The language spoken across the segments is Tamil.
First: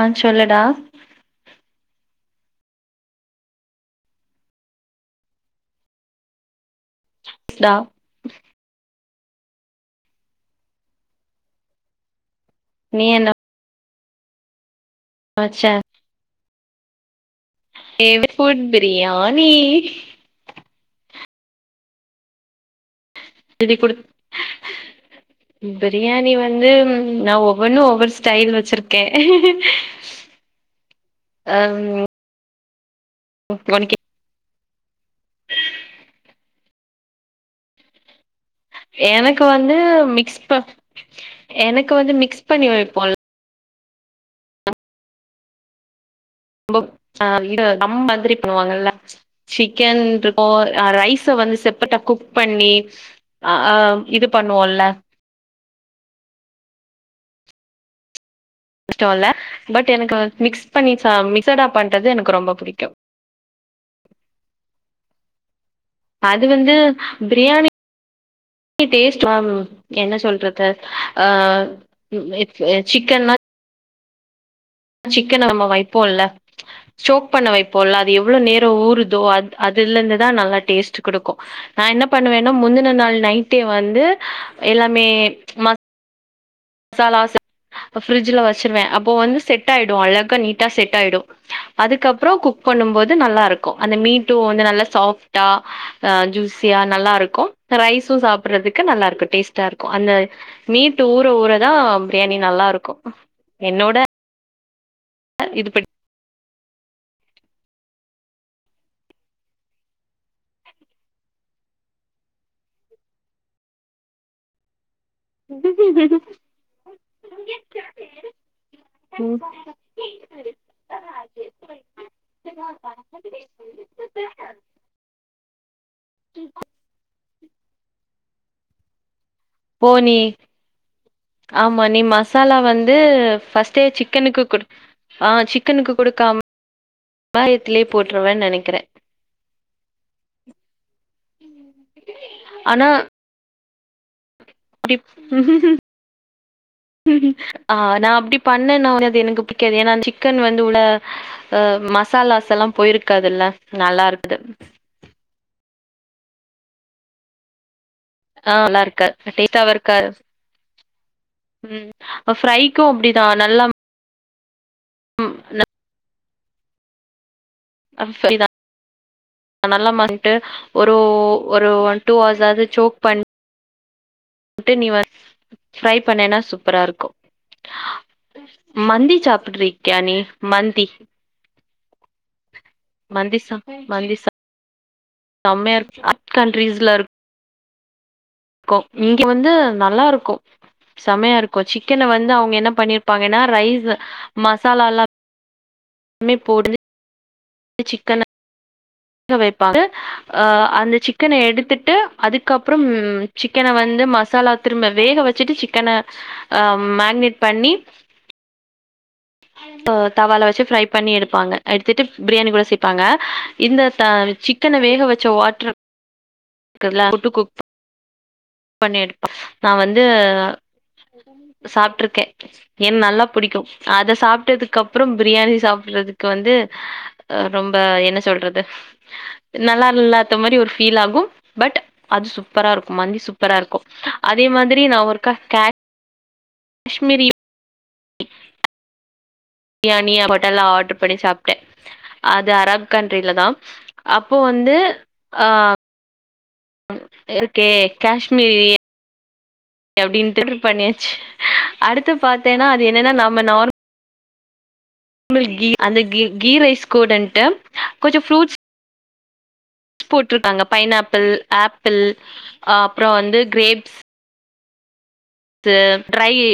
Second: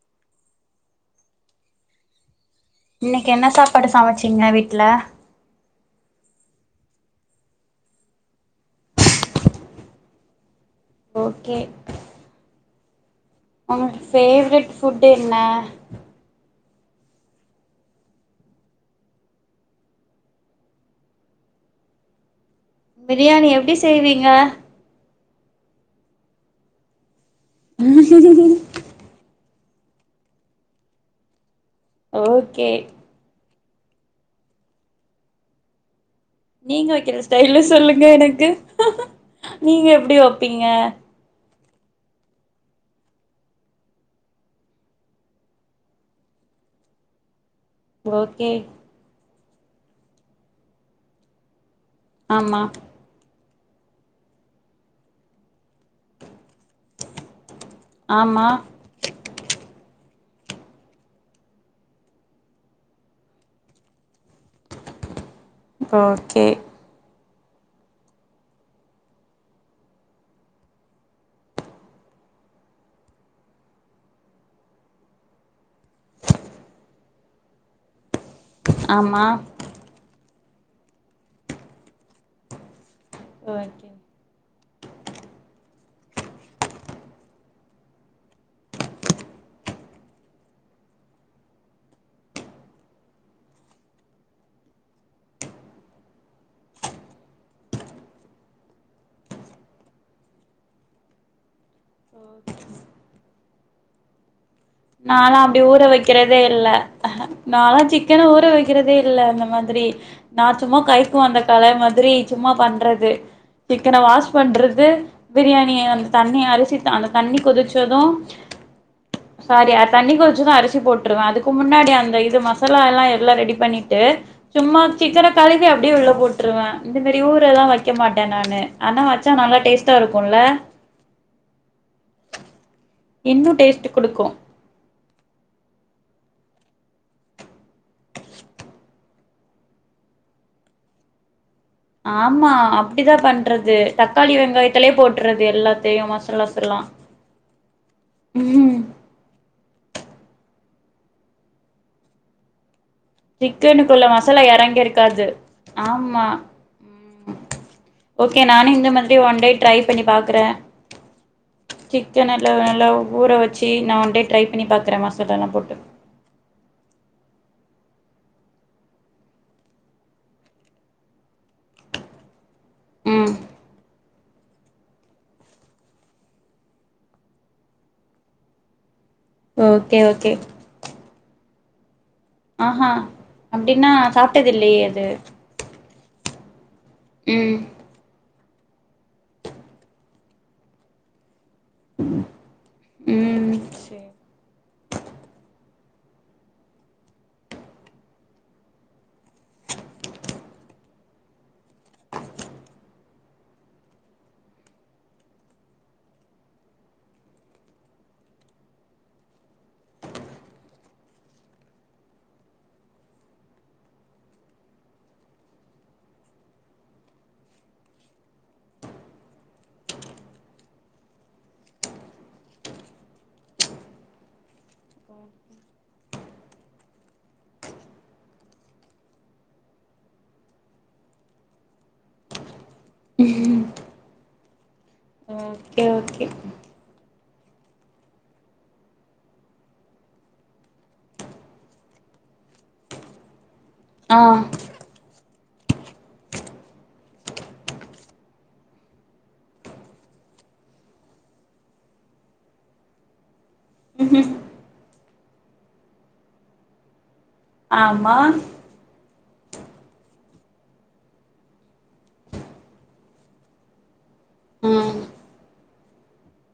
ஆ சொல்லுடா இன்னைக்கி என்ன சாப்பாடு சமச்சிங்க வீட்ல டா ஓகே நீ என்ன உங்க ஃபேவ்ரெட் ஃபுட் என்ன வச்ச ஃபேவ்டு ஃபுட் பிரியாணி பிரியாணி எப்டி எழுதி குடு செய்வீங்க பிரியாணி வந்து நா ஒவ்வொன்னு ஒவ்வொரு ஸ்டைல் வச்சிருக் கே ம் ஓகே உனக்கி நீங்க வைக்கிற ஸ்டைல்ல சொல்லுங்க எனக்கு எனக்கு வந்து நீங்க எப்டி மிக்ஸ் பா வப்பீங்க எனக்கு வந்து மிக்ஸ் பண்ணி வைப்போல ரொம்ப ஆ இது தம் மாதிரி ஓகே போவாங்கல்ல சிக்கன் இருக்கு அ ரைஸ் வந்து செப்பட்டா குக் ஆமா பண்ணி அ ஆ இது பண்ணுவோல்ல ஆமா ஸ்டோவ்ல பட் எனக்கு மிக்ஸ் பண்ணி மிக்சடா பண்றது எனக்கு ரொம்ப புடிக்கு அது ஓகே வந்து பிரியாணி டேஸ்ட் என்ன சொல்றது அ ம் ம் சிக்கன் லா சிக்கன நம்ம வைப்போம்ல ஸ்டோக் பண்ண வைப்போம்ல அது எவ்ளோ நேரம் ஊருதோ ஆமா அ அதுல இருந்துதா நல்லா டேஸ்ட் குடுக்கு நா என்ன பண்ணுவேன்னா முந்தின நாள் நைட்டே ஓகே வந்து எல்லாமே ம சாலா ஃப்ரிட்ஜல வச்சுருவ அப்போ வந்து செட் ஆயிடு அழகா நீட்டா செட் ஆயிடு அதுக்கப்றோ குக் பண்ணும்போது நல்லா இருக்கு அந்த மீட்டு வந்து நல்லா சாஃப்ட்டா அ ஜூஸியா நல்லா இருக்கு ரைஸு சாப்புறதுக்கு நல்லா இருக்கு டேஸ்டா இருக்கு அந்த மீட்டு ஊற ஊறதா பிரியாணி நல்லா இருக்கு என்னோட நாலா அப்டி இது ஊற படி வக் வக்கிறதே இல்ல நாலா சிக்கன ஊற வக்கிறதே இல்ல அந்த மாதிரி நா சும்மா கைக்கு வந்த கல மாதிரி சும்மா பண்றது சிக்கன வாஷ் பண்றது பிரியாணிய அந்த தண்ணிய அரிசி அந்த தண்ணி கொதிச்சது ம் சாரி அ தண்ணி கொதிச்சது அரிசி போட்ருவ அதுக்கு முன்னாடி அந்த இது மசாலா எல்லா எல்லா ரெடி பண்ணிட்டு சும்மா சிக்கன கழுவி அப்டியே உள்ள போட்ருவ இந்த மாரி ஊறல்லா வக்க மாட்ட நானு ஆனா வச்சா நல்லா டேஸ்ட்டா போனி இருக்குல்ல ஆமா நீ ம மசாலா வந்து இன்னு ஃபர்ஸ்ட்டே டேஸ்ட் குடுக்கு சிக்கனுக்கு குடு ஆ சிக்கனுக்கு குடுக்காம வெங்காயத்திலே போட்டுறவ நெனைக்கிற ஆமா ஆனா அப்டிதா பண்றது தக்காளி வெங்காயத்த ஆ நா அப்டி ம் பண்ணனா அது எனக் பு டிக்காது ஏன்னா சிக்கன் வந்து உள்ள மசாலாஸ் எல்லா போயிருக் சிக்கனுக்குள்ள மசாலா இறங்கிருக்காது ஆமா ம் ஓகே ஆ நானு நல்லா இந்த இருக்கு மாதிரி ஒன் டே டேஸ்டாவு ட்ரை பண்ணி இருக்காது பாக்குற ம் சிக்கன் எல்லா ஃப்ரைக்கு நல்லா அப்டிதா ஊற நல்லா வச்சு நா ஒண்டே ட்ரை பண்ணி பாக்குற மசாலல்லா போட்டு நல்ல மன்ட்டு ஒரு ஒரு ஒன் டூ ஹர்ஸ் ஆது சோக் பண் ம் ட்டு நீ வ ஃப்ரை பண்ணினா சூப்பரா இருக்கு மந்தி சாப்டுருக்கியா ஓகே நீ ஓகே மந்தி ஆஹா மந்தி அப்டின்னா சாப்ட்டது இல்லையே அது செம்மயா இருக்கு அக் கண்ட்ரீஸ்ல இருக்கு ம் க்கு இங்க வந்து நல்லா இருக்கு செமையா இருக் கு சிக்கன வந்து அவுங்க என்ன பண்ணிருப்பாங்கன்னா ம் ரைஸ்ஸ சேரி மசாலால்லா கொ எதுமே போட்றது சிக்கன வைப்பாக ஆ அந்த சிக்கன எடுத்துட்டு அதுக்கப்றம் சிக்கன வந்து மசாலா திரும்ப வேக வச்சுட்டு சிக்கன ஆ மேக்னேட் பண்ணி ஆ தவால வச்சு ஃப்ரை பண்ணி எடுப்பாங்க எடுத்துட்டு பிரியாணி கூட சேப்பாங்க இந்த த சிக் கன வேக வச்ச வாட்ரு இருக்குல்ல [inaudible] போட்டு குக் பண்ணி எடுப்பே நா வந்து சாப்ட்டுருக்கே ஏன் நல்லா புடிக்கு அத சாப்ட்டதுக்கு அப்புற பிரியாணி சாப்புறதுக்கு வந்து ஆ ரொம்ப என்ன சொல்றது நல்லா இல்லாத்த மாரி ஒரு ஃபீல் ஆகும் பட் அது சூப்பரா இருக்கு மந்தி சூப்பரா இருக்கு அதே மாதிரி நா ஒரு ஓகே ஓகே காஷ்மீரி பிரியாணி ஹோட்டல்ல ஆட்ரு பண்ணி சாப்ட்டே அது அரேப் கண்ட்ரில தா ஆ அப்போ வந்து ஆ ம் இருக்கே காஷ்மீரி அப்டின்ட்டு ஆட்ரு பண்ணியாச்சு அடுத்து பாத்தேன்னா அது என்னன்னா நம்ம நார் மல் கீ அந்த கீ கீ ரைஸ் கூடன்ட்டு ஆமா கொஞ்சோ ஃப்ரூட்ஸ் போட்ருக்காங்க பைனாப்பிள் ஆப்பிள் ஆ அப்புறம் வந்து கிரேப்ஸ் ம் ஸு ட்ரையி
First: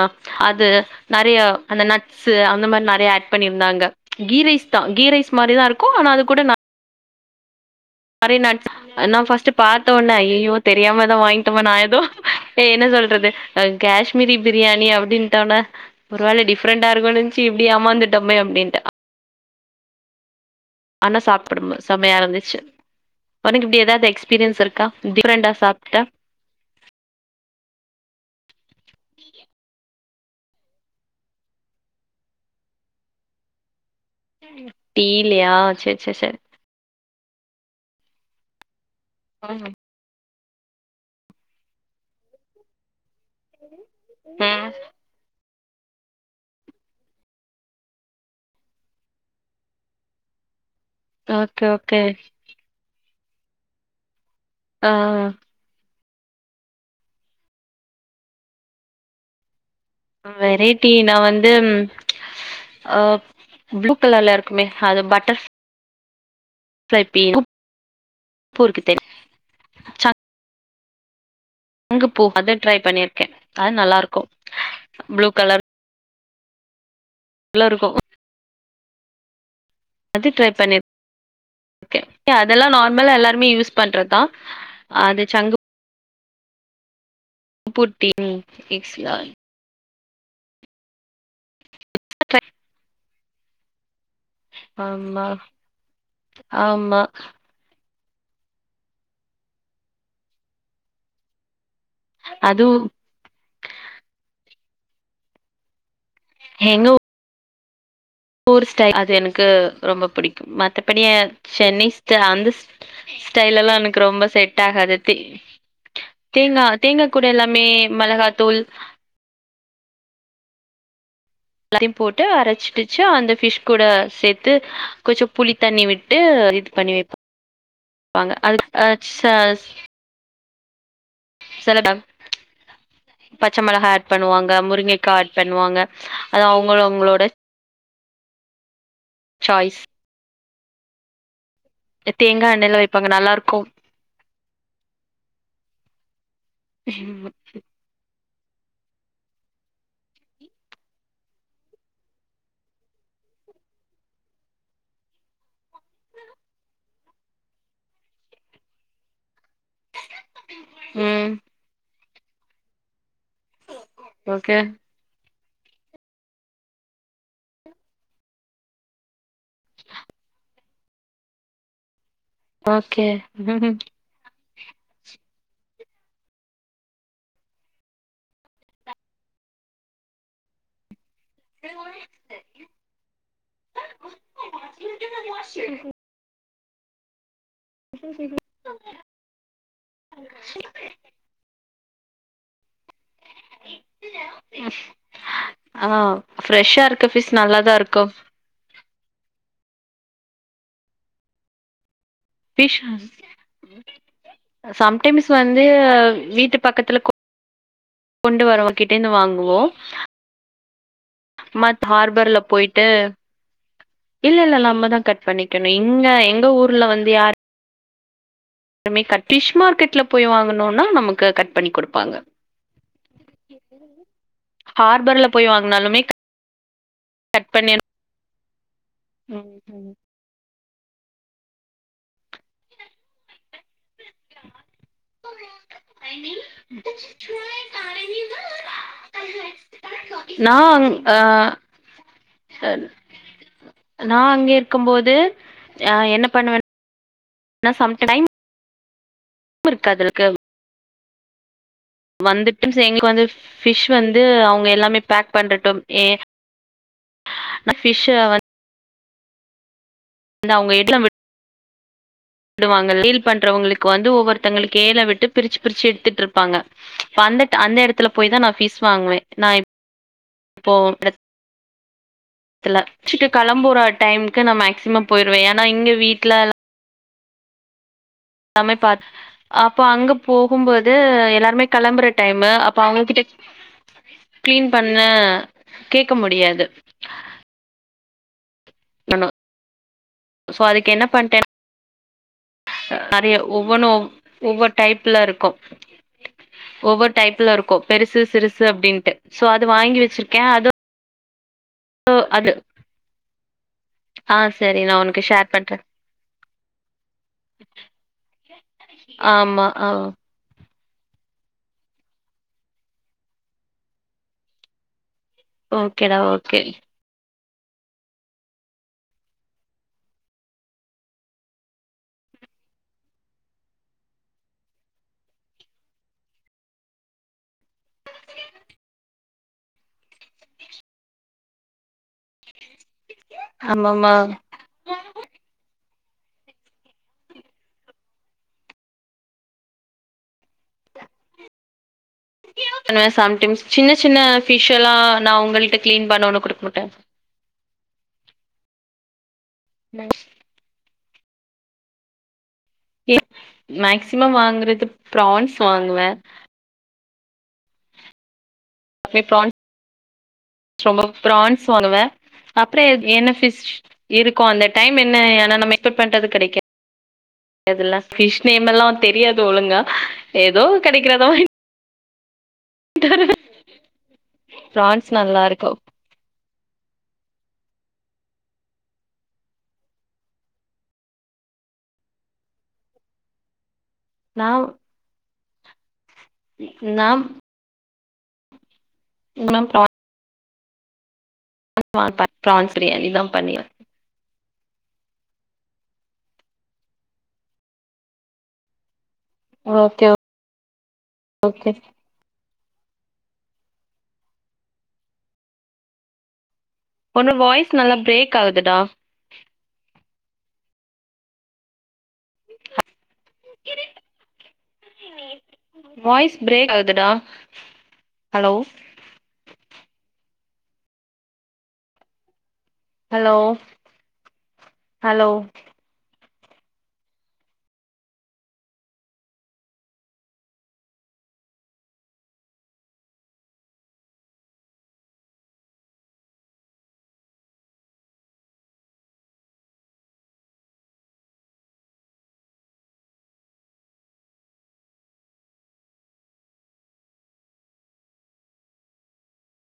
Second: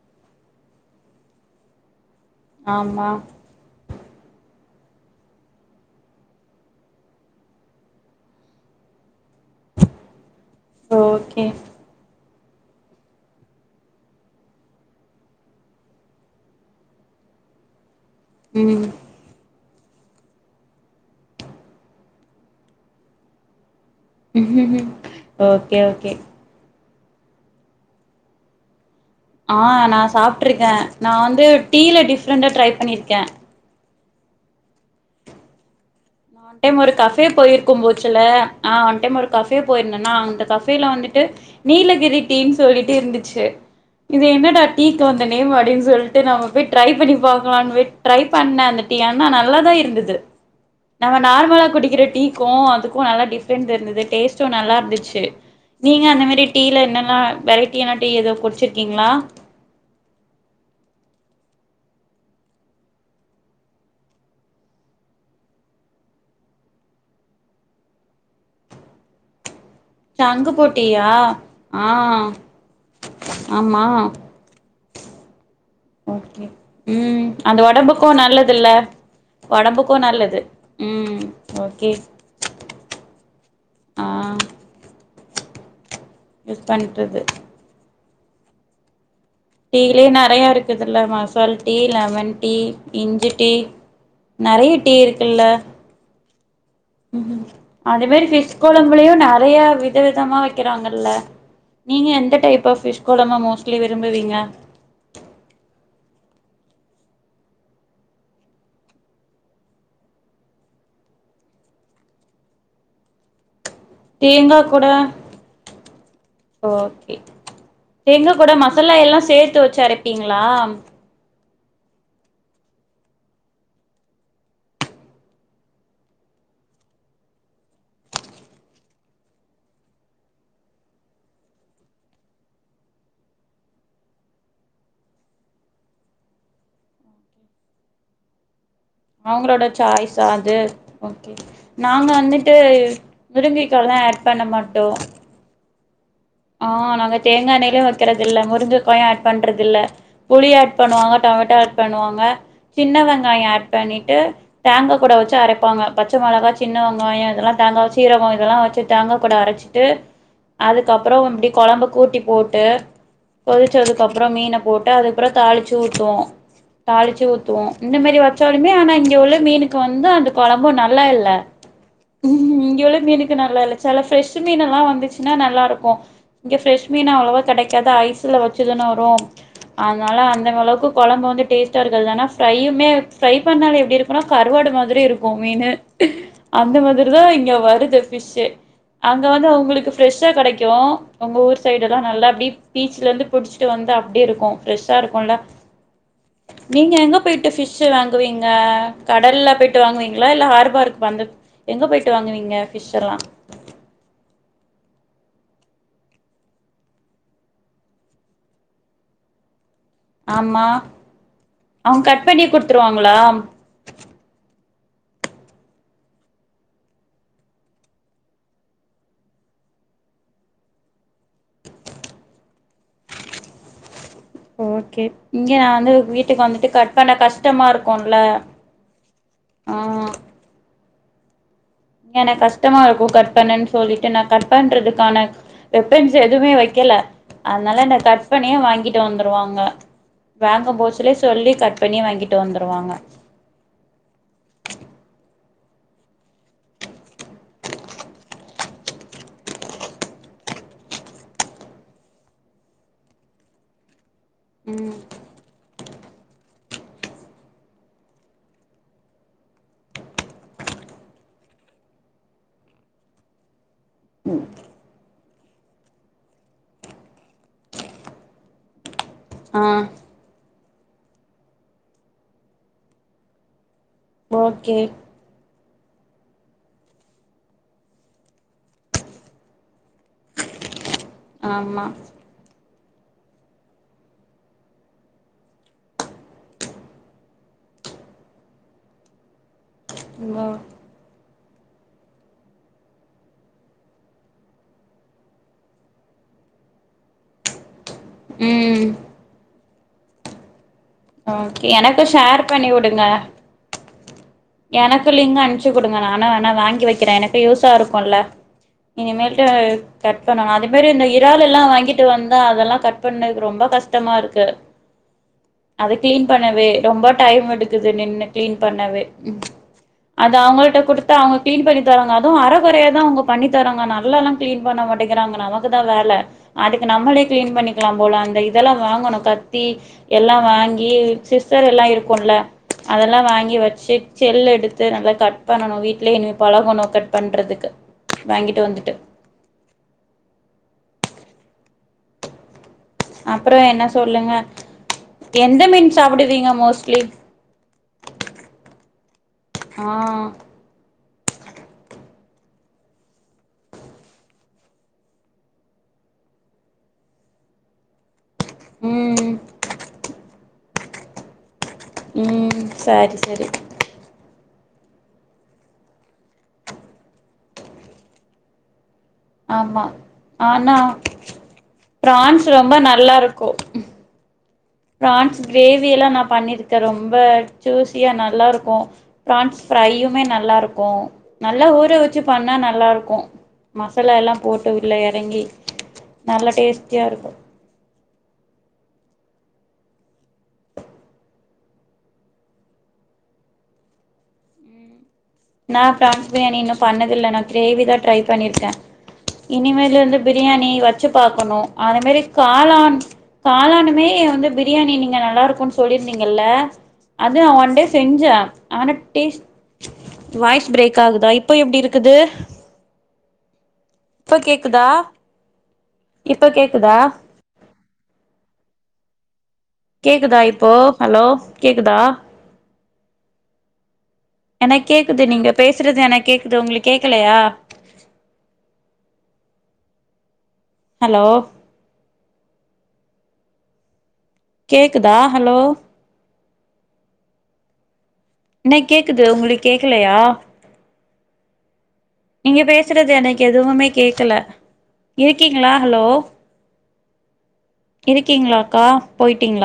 ஆ அது நெறையா அந்த நட் ஸு அந்த மாரி ஆமா நெறைய ஆட் பண்ணிருந்தாங்க கீ ரைஸ்தா கீ ரைஸ் மாரி தா இருக்கும் ஆனா அது கூட நட் மாரி நட்ஸ் நா ஃபஸ்ட்டு பாத்தொன்னே ஐய்யய்யோ தெரியாம எதோ ஓகே வாங்கிட்டோமா நா எதோ ஏ என்ன சொல்றது ஆ காஷ்மீரி பிரியாணி அப்டின்ட்டோன்னே ஒரு வேள டிஃப்ரெண்டா இருக்குன்னு நெனச்சு இப்டி ஏமாந்துட்டோமே அப்டின்ட்டு ம் ஆனா சாப்டும்போது செமையா இருந்துச்சு உனக்கு இப்டி ஏதாவது எக்ஸ்பீரியன்ஸ் இருக்கா ம்ஹ்ஹும் டிஃப்ரெண்ட்டா ஓகே சாப்ட்டா ஓகே ஆ நா சாப்பட்டுருக்க நா வந்து டீல டிஃப்ரெண்ட்டா ட்ரை பண்ணிருக்க டீலையா செரி செரி செரி நான் ஒன் டைம் ஒரு கஃபே போயிருக்கும் போச்சுல ஆ ஒன் டைம் ஒரு கஃபே போய் என்னன்னா அந்த கஃபேல வந்துட்டு நீலகிரி டீன்னு சொல்லிட்டு இருந்துச்சு இது என்னடா ம் டீ இங்கு அந்த நேம் அப்டின்னு சொல்ட்டு நம்ம போய் ட்ரை பண்ணி பாக்கலாம்னு போய் ட்ரை பண்ண அந்த டீ ஆனா நல்லாதா இருந்துது நம்ம நார்மலா ஓகே ஓகே குடிக்கிற டீக்கு அதுக்கு நல்லா டிஃப்ரெண்ட் இருந்தது டேஸ்ட்டு நல்லா ஆ இருந்துச்சு நீங்க அந்த மேரி டீல என்னல்லா வெரைட்டியான டீ ஏதோ குடிச்சிருக்கீங்களா வெரைட்டி நா வந்து ஆ ப்ளூ கலர்ல இருக்குமே அது பட்டர் ஃப்ரை பி குப் [inaudible] தெரி சங்குப்பூ டீ யா சங்குப்பூ அத ட்ரை பண்ணிருக்கே அது ஆமா நல்லாருக்கும் ப்ளு கலர் ஓகே ம் அது இருக்கு ஒடம்புக்கும் நல்லதுல்ல ஒடம்புக்கு அது நல்லது ம் ஓகே ட்ட அதெல்லா நார்மல் எல்லாருமே யூஸ் ஆ பண்றதா அது சங்கு யூஸ் பண்ட்டுது பூ டீ எக்ஸியா டீலயே நெறயா இருக்குதல்ல மசால் டீ, லெமன் டீ, இஞ்சி டீ நெறைய டீ ஆமா இருக்குல்ல ஆம் ம் அது வேரி ஃபிஸ் கொழம்புலயு நெறயா வித விதமா வெக்கறாங்கல்ல நீங்க எந்த டைப் அதுவு ஆப் ஃபிஷ் கொழம்ப மோஸ்ட்லி விரும்புவீங்க எங்க ஊர் ஸ்டைல் அது எனக்கு ரொம்ப புடிக்கும் மத்தபடி சென்னை ஸ்டை அந்த ஸ்டைலெல்லா எனக்கு ரொம்ப செட் ஆகாது தி ஓ தேங்கா கூட மிளகாத்தூள் மசாலா எல்லா சேத்து வெச்சு அர ப்பீங்ளா எல்லாருயும் போட்டு அரச்சிடுச்சு அந்த ஃபிஷ் கூட சேத்து கொஞ்சோபுளி தண்ணி விட்டு இது பண்ணி வெ பாங்க அது அ ச செலடா பச்சை மிளகா ஆட் பண்ணுவாங்க முருங்ககா ஆட் பண்ணுவாங்க அது அவுங்க அவுங்களோட அவங்களோட சாய்ஸ் சாய்ஸா அது ஓகே நாங்க தேங்கா வந்துட்டு எண்ணெய்ல வைப்பாங்க நல்லா இருக்கும் முருங்கைகா எல்லா ஆட் பண்ண மாட்டோ ஆ நாங்க தேங்கா எண்ணெய்ல வெக்கறது இல்ல முருங்ககாயு ஆட் பண்றது இல்ல புளி ஆட் பண்ணுவாங்க டொமேட்டோ ஆட் பண்ணுவாங்க சின்ன வெங்காயோ ஆட் பண்ணிட்டு தேங்கா கூட வேச்சு அரைப்பாங்க பச்ச மிளகா சின்ன வெங்காயோ இதெல்லா தேங்கா சீரக ஓட்ட இதெல்லா வெச்சு தேங்கா கூட அரச்சிட்டு [unintelligible] கப்றோ ம் இப்டி கொழம்ப கூட்டி போட்டு கொதிச்சதுக்கப்றோ மீன ஓகே போ ட்டு அதப்றோ தாளிச்சு ஊத்துவோ தாளிச்சு ஊத்துவோ இந்த மாரி வெச்சாலுமே ஆனா இங்க உள்ள மீனுக்கு வந்து அந்த கொழம்பு நல்லா இல்ல ம் இங்குள்ள ஓகே மீனுக்கு நல்லால்ல செல ஃப்ரெஷ் மீன் எல்லா வந்துச்சுனா நல்லாரு க்கு இங்க ஃப்ரெஷ் மீன் அவ்ளவா கெடைக்காது ஐஸ்ல வெச்சுதானே வரு அதனால அந்த மெளகு கொழம்ப வந்து டேஸ்ட்டா இருக்குதுனா ஃப்ரையுமே ஃப்ரை பண்ணாலு எப்டி இருக்குனா கருவாடு மாதிரி இருக்கு மீனு அந்த மாதிரிதா இங்க வருது ஃபிஷே அங்க வந்து அவுங்களுக்கு ஃப்ரெஷ்ஷா கெடைக்கு உங்க ஊர் சைடெல்லா நல்லா அப்டி பீச்சலந்து குடிச்சிட்டு வந்து அப்டி இருக்கு ஃப்ரெஷ்ஷா இருக்குல்ல ஆ ஃப்ரெஷ்ஷா நீங்க இருக்க எங்க போயிட்டு ஃபிஷ் நல்லாதான் இருக்கும் வாங்குவீங் ங்க கடல்ல போய்ட்டு வாங்குவீங்ளா இல்ல ஹார்பார்க்கு வந்த எங்க போய்ட்டு வாங்குவீங்க ஃபிஷ் ஃபிஷெல்லா சம்டைம்ஸ் வந்து வீட்டு பக்கத்துல கொண்டு வர்றவ கிட்டே இருந்து வாங்குவோ ஆமா அவுங்க கட் ஹார்பர்ல பண்ணி போயிட்டு குடுத்துருவாங்ளா இல்ல இல்ல நம்மதா கட் பண்ணிக்கணு இங்க எங்க ஊர்ல வந்து யாரு மே கட் ஃபிஷ் மார்க்கெட்ல போய் வாங்கணுனா நமக்கு கட் பண்ணி குடுப்பாங்க ஓகே ஹார்பர்ல இங்க போய் நா வந்து வாங்கினாலுமே வீட்டுக்கு வந்துட்டு கட் பண்ண கஷ்டமா இருக்குல்ல ம் ம் எனக்கு கஷ்டமா இருக்கு கட் பண்ணுன்னு சொல்லிட்டு நான் கட் பண்றதுக்கான வெப்பன்ஸ் எதுமே வைக்கல அதனால என்ன கட் பண்ணியே வாங்கிட்டு வந்துருவாங்க நா வாங்க போசுலே அ சொல்லி கட் பண்ணி வாங்கிட்டு வந்துருவாங்க நான் அங்க இருக்கும்போது அ என்ன பண்ணுவ னா சம் டைம் உப்பிருக்காதில்க்கு வந்துட்டும் செ எங்ளுக் வந்து பிஷ் வந்து அவுங்க ம் எல்லாமே பேக் பண்டட்டும் ஏ பிஷ்ஷ வந் து அவ்ங்க எட்ளவ்வு விடுவாங்க டீல் பண்றவுங்ளுக்கு வந்து ஒவ்வொருத்தங்களுக்கு ஏழ விட்டு பிருச்சு பிருச்சு எடுத்துட்ருப்பாங்க அந்தட் அந்த எடத்துல போய்தா நான் பிஷ் வாங்வே நான் ஆ என் இப்போ எடத் துல வச்சுட்டு களம்புரா டைம்க்கு நா ஓகே மேக்சிமம் போய்ருவே ஏனா இங்க வீட்ல சமைப்பா அப்போ அங்க போகும்போது எல்லாருமே ஆமா கெளம்புற டைமு அப்ப அவுங்ககிட்ட கிளீன் பண்ண கேக்க முடியாது நம்ம ஓ சோ அதுக்கு என்ன பண்டேன் நறைய ஒவ்வொனு ஒவ்வொ டைப்ல இருக்கு ஒவ்வொர் டைப்ல இருக்கு பெருசு சிறுசு ம் அப்டின்ட்டு சோ அது வாங்கி வச்சிர்க்கே அது ஓகே எனக்கு ஷேர் அது பண்ணி உடுங்க ஆ சரி நா எனக்கு உனக்கு லிங் ஷேர் அன்ச்சு பண்றே உடுங்க நானு வேணா வாங்கி வைக்கிறே எனக்கு யூசா இருக்கூல இனிமேல்ட்டு ஆமா ஆ கட் பணா அதே மாரி இந்த இறால் எல்லா வாங்கிட்டு வந்தா அதல்லா கட் பண்ணதுக்கு ரொம்ப கஷ்டமா இருக்கு அது ஓகேடா கிளீன் ஓகே பண்ணவே ரொம்பா டைம் எடுக்குது நின்னு கிளீன் பண்ணவே ம் அது அவுங்கள்ட குடுத்த அவுங்க கிளீன் பண்ணி தராங்க அதூ அர கொறையாதா அவ்ங்க பண்ணி தராங்க நல்லாலா கிளீன் பண்ண மாட்டேங்கிறாங்க நமக்குதா வேல அதுக்கு நம்மளே கிளீன் பண்ணிக்குலா போல அந்த இதலா வாங்கணு கத்தி எல்லா வாங்கி சிஸரெல்லா இருக்குல்ல அதெல்லா வாங்கி வச்சு ஆமாமா செல் எடுத்து நல்லா கட் பண்ணணு வீட்லே இனிமே பழகணு கட் பண்றதுக்கு வாங்கிட்டு வந்துட்டு பண்ணுவே அப்புறோ சம்டைம்ஸ் என்ன சின்ன சின்ன சொல்லுங்க பிஷ்ஷெலா நா எந்த அவ்ங்கள்ட்ட மீன் கிளீன் பண்ணோனு சாப்பிடுவீங்க குடுக் மாட்ட மோஸ்ட்லி ஆ மேக்சிமம் வாங்குறது ப்ரான்ஸ் வாங்குவ அப்வே ம் ப்ரான் ரொம்ப ப்ரான்ஸ் வாங்குவே ம் அப்றோ எத் சரி என்ன சரி பிஷ் இருக்கு அந்த டைம் என்ன ஆனா நம்ம எக்ஸ்பட் பண்றது கெடைக்க காதுல பிஷ் நேமெல்லா தெரியாது ஒழுங்கா ஆமா எதோ கெடைக்கிறத வாய்ங் ப்ரான்ஸ் ரொம்ப நல்லா இருக்கு ம் ப்ரான்ஸ் பிரான்ஸ் நல்லா இருக்கு கிரேவியலா நா பண்ணிருக்க ரொம்ப ஜூசியா நல்லா இருக்கு பிரான்ஸ் ஃப்ரையுமே நல்லா இருக்கு நல்லா ஊற வச்சு பண்ணா நல்லாருக்கு மசாலா எல்லா நா போட்டு உள்ள எறங்கி நல்லா டேஸ்ட்டியா நா இருக்கு இங்கலா பிரா [inaudible] பிரான்ஸ் பிரியாணிதா பண்ணின நா பிரான்ஸ் பிரியாணி இன்னு பண்ணதில்ல நா கிரேவி தா ட்ரை பண்ணிர்க்க ஓகே இனிமேலிர்ந்து பிரியாணி வச்சு பாக்கணு ஓகே அதே மாரி காளான காளானுமே வந்து பிரியாணி நீங்க நல்லா இருக்குன் சொல்லிர்ந்தீங்கல்ல ஒன்னு அது நா வாய்ஸ் ஒன் டே நல்லா செஞ்ச பிரேக் ஆகுதுடா ஆனா டேஸ் வாய்ஸ் பிரேக் ஆகுதா இப்போ எப்டி இருக்குது இப்ப கேக்குதா வாய்ஸ் இப்ப பிரேக் கேக்குதா ஆகுடா ஹலோ கேக்குதா இப்போ ஹலோ கேக்குதா ஹலோ எனக் கேக்குது ஹலோ நீங்க பேசுறது எனக் கேக்குது உங்களுக்கு கேக்கலையா ஹலோ கேக்குதா ஹலோ என்ன கேக்குது உங்களுக்கு கேக்கலையா நீங்கள் பேசுறது எனக்கு எதுவுமே கேட்கல இருக்கீங்களா ஹலோ இருக்கீங்களாக்கா போயிட்டீங்களா